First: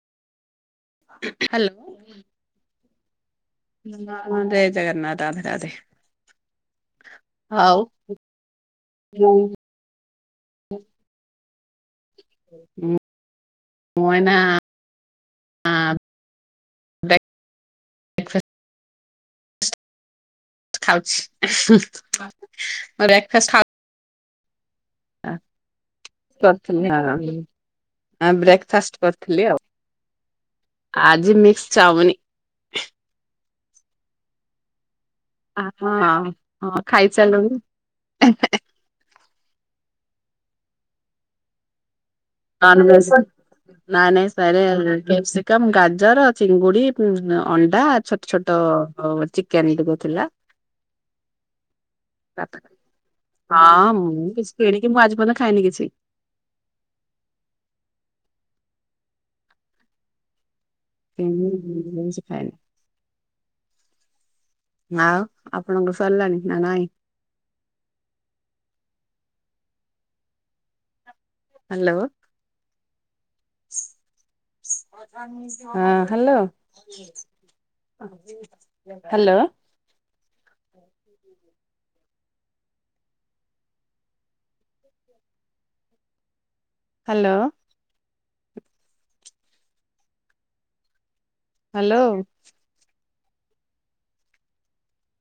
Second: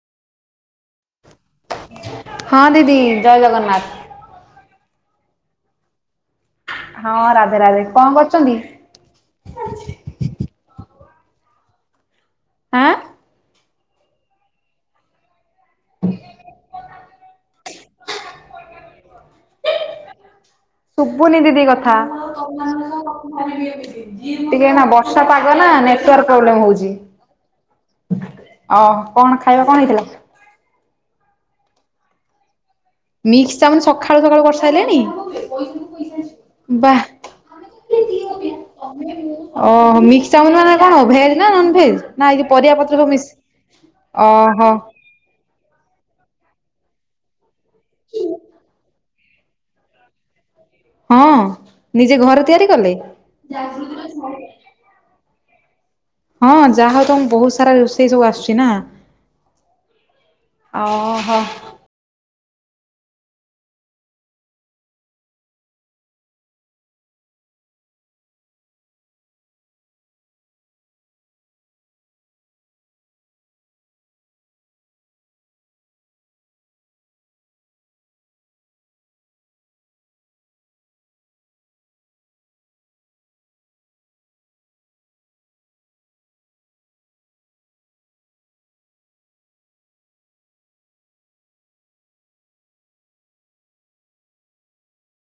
Hello. ହଁ ଦିଦି ଜୟ ଜଗନ୍ନାଥ। ହଁ ଜୟ ଜଗନ୍ନାଥ ରାଧେ ରାଧେ। ହଁ ରାଧେ ରାଧେ ଆଉ କଣ କରୁଛନ୍ତି? ବୋଉ ଆଁ। ମୂଁ ମୁଁ ଏନା ହ [inaudible] ବ୍ରେକଫାଷ୍ଟ ଖାଉଛି। ଶୁଭୁନି ଦିଦି କଥା ବ୍ରେକଫାଷ୍ଟ ଖାଉ ଟିକେ ଏନା ବର୍ଷା ପାଗ ନା ନେଟୱାର୍କ ପ୍ରୋବ୍ଲେମ ହଉଛି। [unintelligible] ଓହ ବ୍ରେକଫାଷ୍ଟ କଣ କରିଥିଲି ଆଉ। ଖାଇବା କଣ ହେଇଥିଲା? ଆଜି ମିକ୍ସ ଚାଓମିନ। ମିକ୍ସ ଚାଉମିନ ସକାଳୁ ସକାଳୁ କରିସାରିଲେଣି? ହଁ ହଁ ଖାଇସାରିଲୁଣି। ଓ ମିକ୍ସ ଚାଉମିନ ମାନେ କଣ ଭେଜ ନା ନନ ଭେଜ? ନା ଆଜି। ପରିବା ପତ୍ର ନନଭେଜ ସବୁ ମିଶ ଅହୋ କାପସିକମ୍, ଗାଜର, ଚିଙ୍ଗୁଡି ଅଣ୍ଡା ଛୋଟ ଛୋଟ କାନିଟେ କରୁଥିଲା। ହଁ ନିଜେ ଘରେ ତିଆରି କଲେ। ହଁ ମୁଁ କିଛି କିଣିକି ମୁଁ ଆଜି ପର୍ଯ୍ୟନ୍ତ ଖାଇନି କିଛି। ହଁ ଯାହା ହଉ ତ ମୁ ବହୁତ ସାରା ରୋଷେଇ ସବୁ ଆସୁଛି ନା। [unintelligible] ଓହୋ ମୁଁ କିଛି ଖାଏନି। ଆଉ ଆପଣଙ୍କୁ ସରିଲାଣି ନା ନାଇଁ। ହ୍ୟାଲୋ ହଁ ହ୍ୟାଲୋ ହ୍ୟାଲୋ ହୁଁ। Hello hello